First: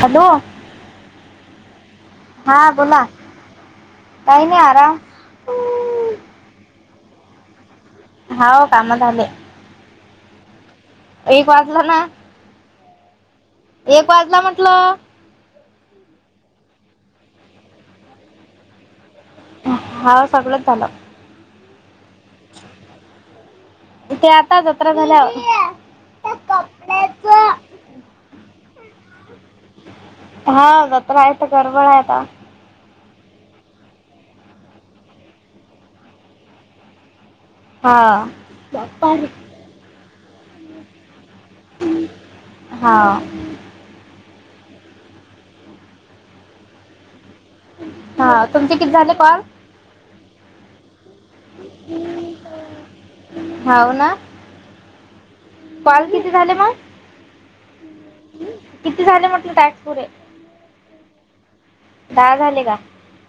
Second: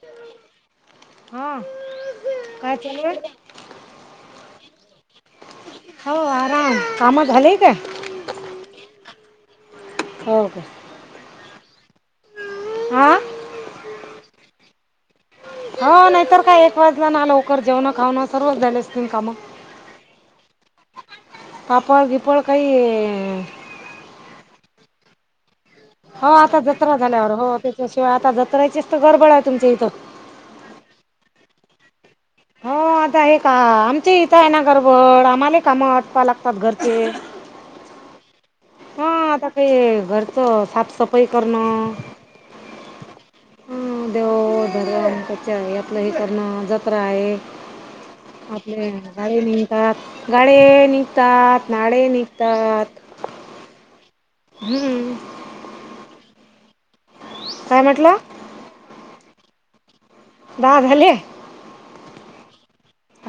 Hello हा हा काय चालू बोला... आहे काय नाही आराम. हो आराम कामा झाली का?? हाव काम झाले. हो का?? एक वाजला ना. आ.... एक वाजला म्हटलं. हो नाही तर काय एक वाजला ना लवकर जेवण खाऊणं सर्वच झाले असतील काम?? हाव सगळच झालं. पापड गीपळ काही ते आता जत्रा झाल्यावर. हो आता जत्रा झाल्यावर हो त्याच्याशिवाय आता जत्राचीच तर गडबड हाय तुमच्या इथं. हा जत्रा हाय तर गरबड हाय आता. हो आता हे का आमची इथं आहे ना गरबड आम्हाला काम आटपा लागतात घरचे. हा. हा आता काही घरचं साफसफाई करणं. हा. ह देवधरम त्याच्या आहे यातलं हे करण जत्रा आहे. हा. तुमचे किती आपले झाले कॉल गाळे निघतात गाळे निघतात नाळे निघतात. हा हाव ना. हम्म. कॉल किती झाले मग? काय म्हटला? किती म्हंटले झाले टॅक्स पुरे? दहा झाले. दहा झाले का?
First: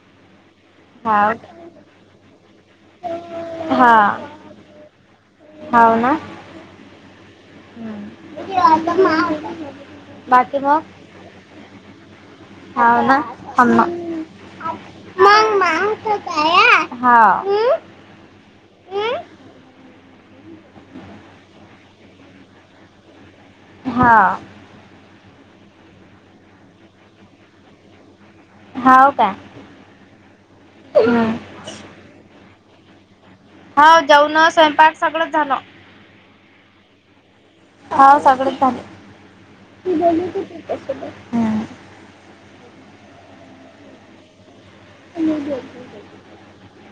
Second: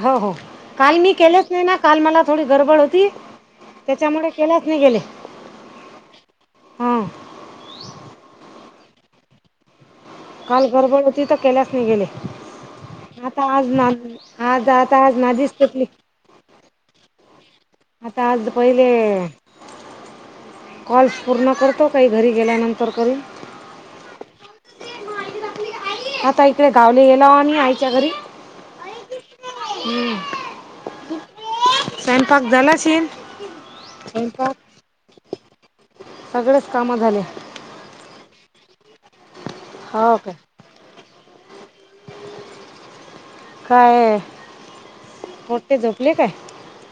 हो हो काल मी हाव केलेच नाही ना, काल मला थोडी गडबड होती हा त्याच्यामुळे केल्यात नाही गेले. हाव ना. हां हम [unintelligible] काल गरबड होती केल्यास नाही गेले. हो ना आता आज ना आज आता आज मंग नादीच तुटली मांग काया [unintelligible] हा. आता आज पहिले कॉल्स पूर्ण करतो काही घरी गेल्यानंतर तरी. हा. आता इकडे गावले येला आणि आयच्या घरी. हाव काय? हम्म. स्वयंपाक झाला अशील? हा जेवन स्वयंपाक सगळंच झालं. सगळेच कामं झाले. हा सगळेच काम हो काय काय? मोठे झोपले काय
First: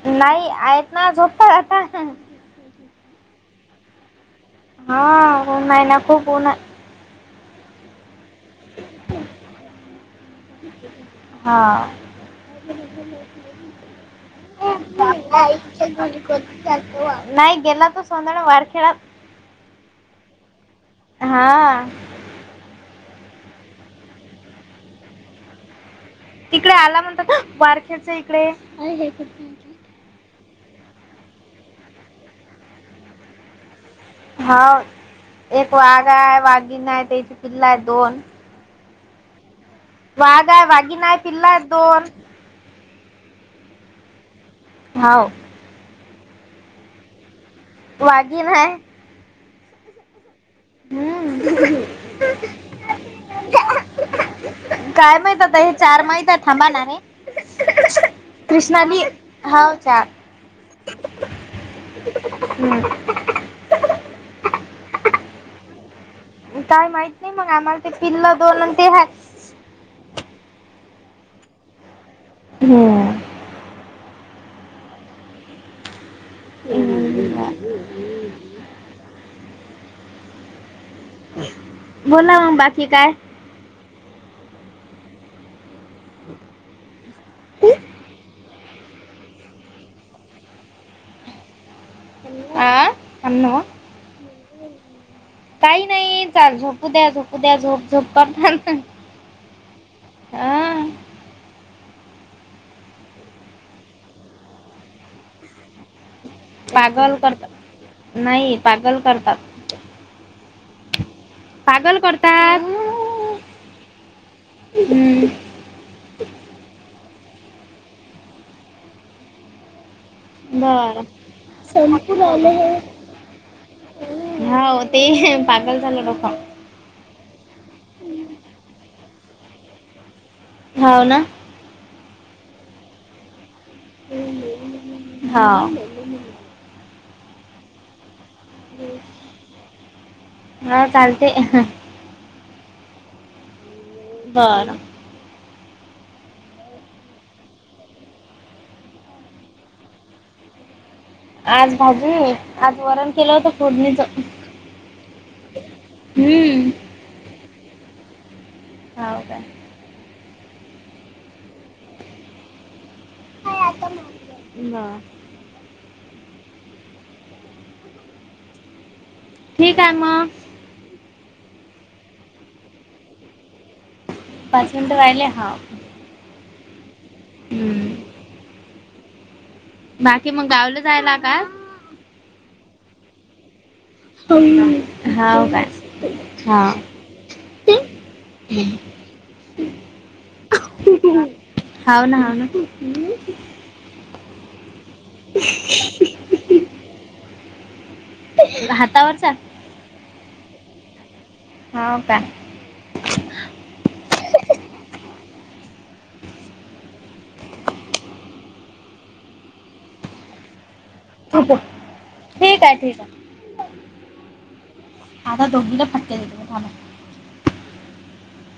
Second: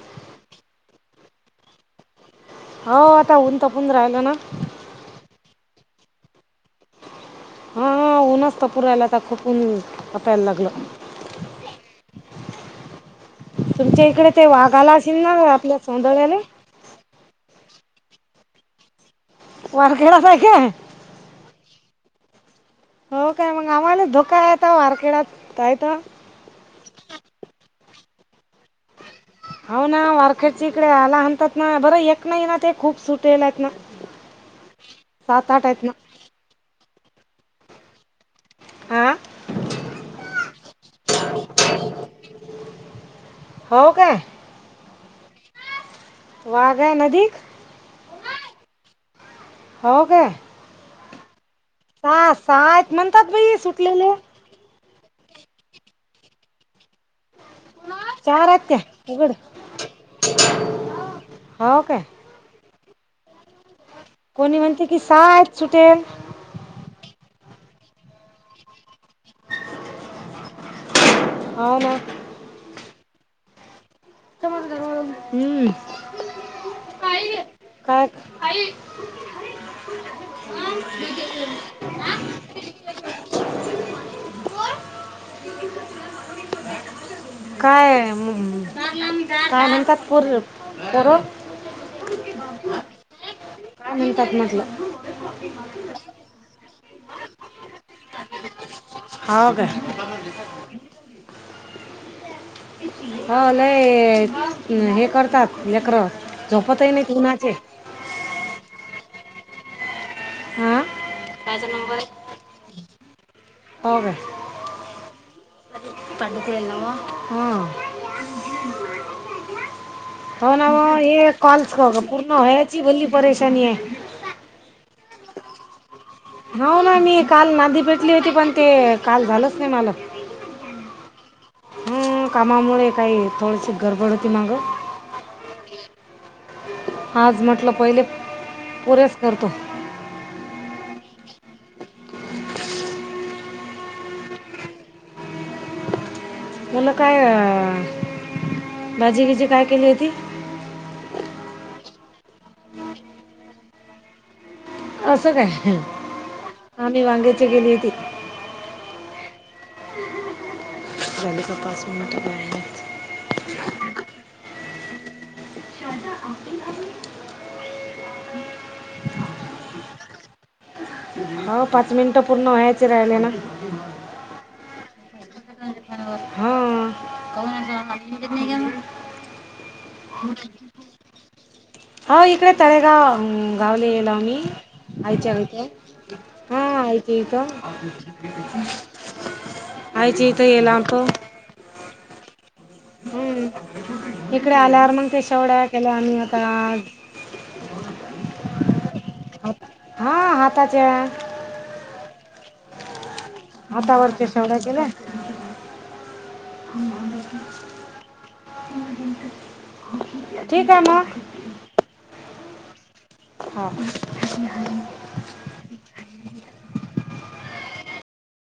नाही आहेत ना झोपतात आता. हो आता ऊन पडून राहिलं ना. हा ऊन नाही आहे ना खूप ऊन आहे. हा ऊनच तर पुरायलाता खूपन आपयला लागलं. हा. तुमच्या इकडे ते त [inaudible] वाघ आला असेल ना आपल्या सौंदळ्याले [unintelligible] नाही गेला तो सोधाण वारखेड. [unintelligible] वार घेळाच आहे का? हा. हो काय? मग आम्हाला धोका आहेता वारखेडातय. तिकडे आला म्हणतात ना वारखेच इकडे हे. हो आहे? ना वारखेडच्या इकडे आला हणतात ना बरं एक नाही ना ते खूप सुटेलत ना. हा सात आठ आहेत ना वाघा आहे वाघीन आहे त्याची पिल्ल आहे दोन. हां. वाघ आहे वाघीन आहे पिल्ला आहे दोन. हो काय? हाव वाघ हाय नदीक, वागीन हाय, हो काय? हम्म सा सा हाईत म्हणतात बई सुटलेले. काय माहित आता हे चार माहित थांबा ना रे. चार आहेत त्या कृष्णानी उघड हाव का हो काय हम्म कोणी म्हणते की सा हाय सुटेल, काय माहित नाही मग आम्हाला ते पिल्ल दोन आणि ते आहेत. ह ना हम [unintelligible] हम्म काय बोला मग बाकी काय? काय, काय म्हणतात पोर पोरं? हा [unintelligible] काय म्हणतात म्हटलं काही नाही चाल झोपू द्या झोपू द्या झोप झोप करतान. हो काय. हो लय हे करतात लेकरं. झोपतही नाहीत पागल करतात, उन्हाचे नाही पागल करतात. हां. पागल करतात हो काय हम्म. [unintelligible] हो ना व्ह बर हे कॉल संपूर पूर्ण आले व्हायची भली परेशानी आहे. हो ते पागल झालं डोकं. हो ना मी काल नादी पेटली होती पण ते काल झालंच नाही मला. हाव ना. हं, कामामुळे काही थोडीशी गडबड होती मागं. हा. आज म्हटलं पहिले पुरेच करतो. हा चालतंय. बर. मुलं काय अ भाजीगिजी काय केली होती? आज भाजी आज वरण केलं होतं फोडणीच. कसं काय, हम्म आम्ही वांग्याची केली होती. हाव काय. झाली का पाच मिनिटं [unintelligible] आई आता मला दे, ना. [unintelligible] ठीक आहे मग. हो पाच मिनिटं पूर्ण व्हायचे राहिले ना. पाच मिनिटं व्हायले हा. हम्म हम्म. [unintelligible] बाकी मग गावाला जायला का? हो इकडे तळेगाव हम्म गावला तुम होऊ काय. [unintelligible] हो ते आईच्या इथ [unintelligible] होऊ ना होऊ ना हम्म इकडे आल्यावर मंग त्या शेवड्या केल्या आम्ही आता आज हातावरचा [unintelligible] हा हाताच्या होऊ का हातावरच्या शेवगा केल्या. [unintelligible] [unintelligible] ठीक आहे म, [unintelligible] ठीक आहे ठीक. [unintelligible] आता दोघींना फटके देते मी थांबा.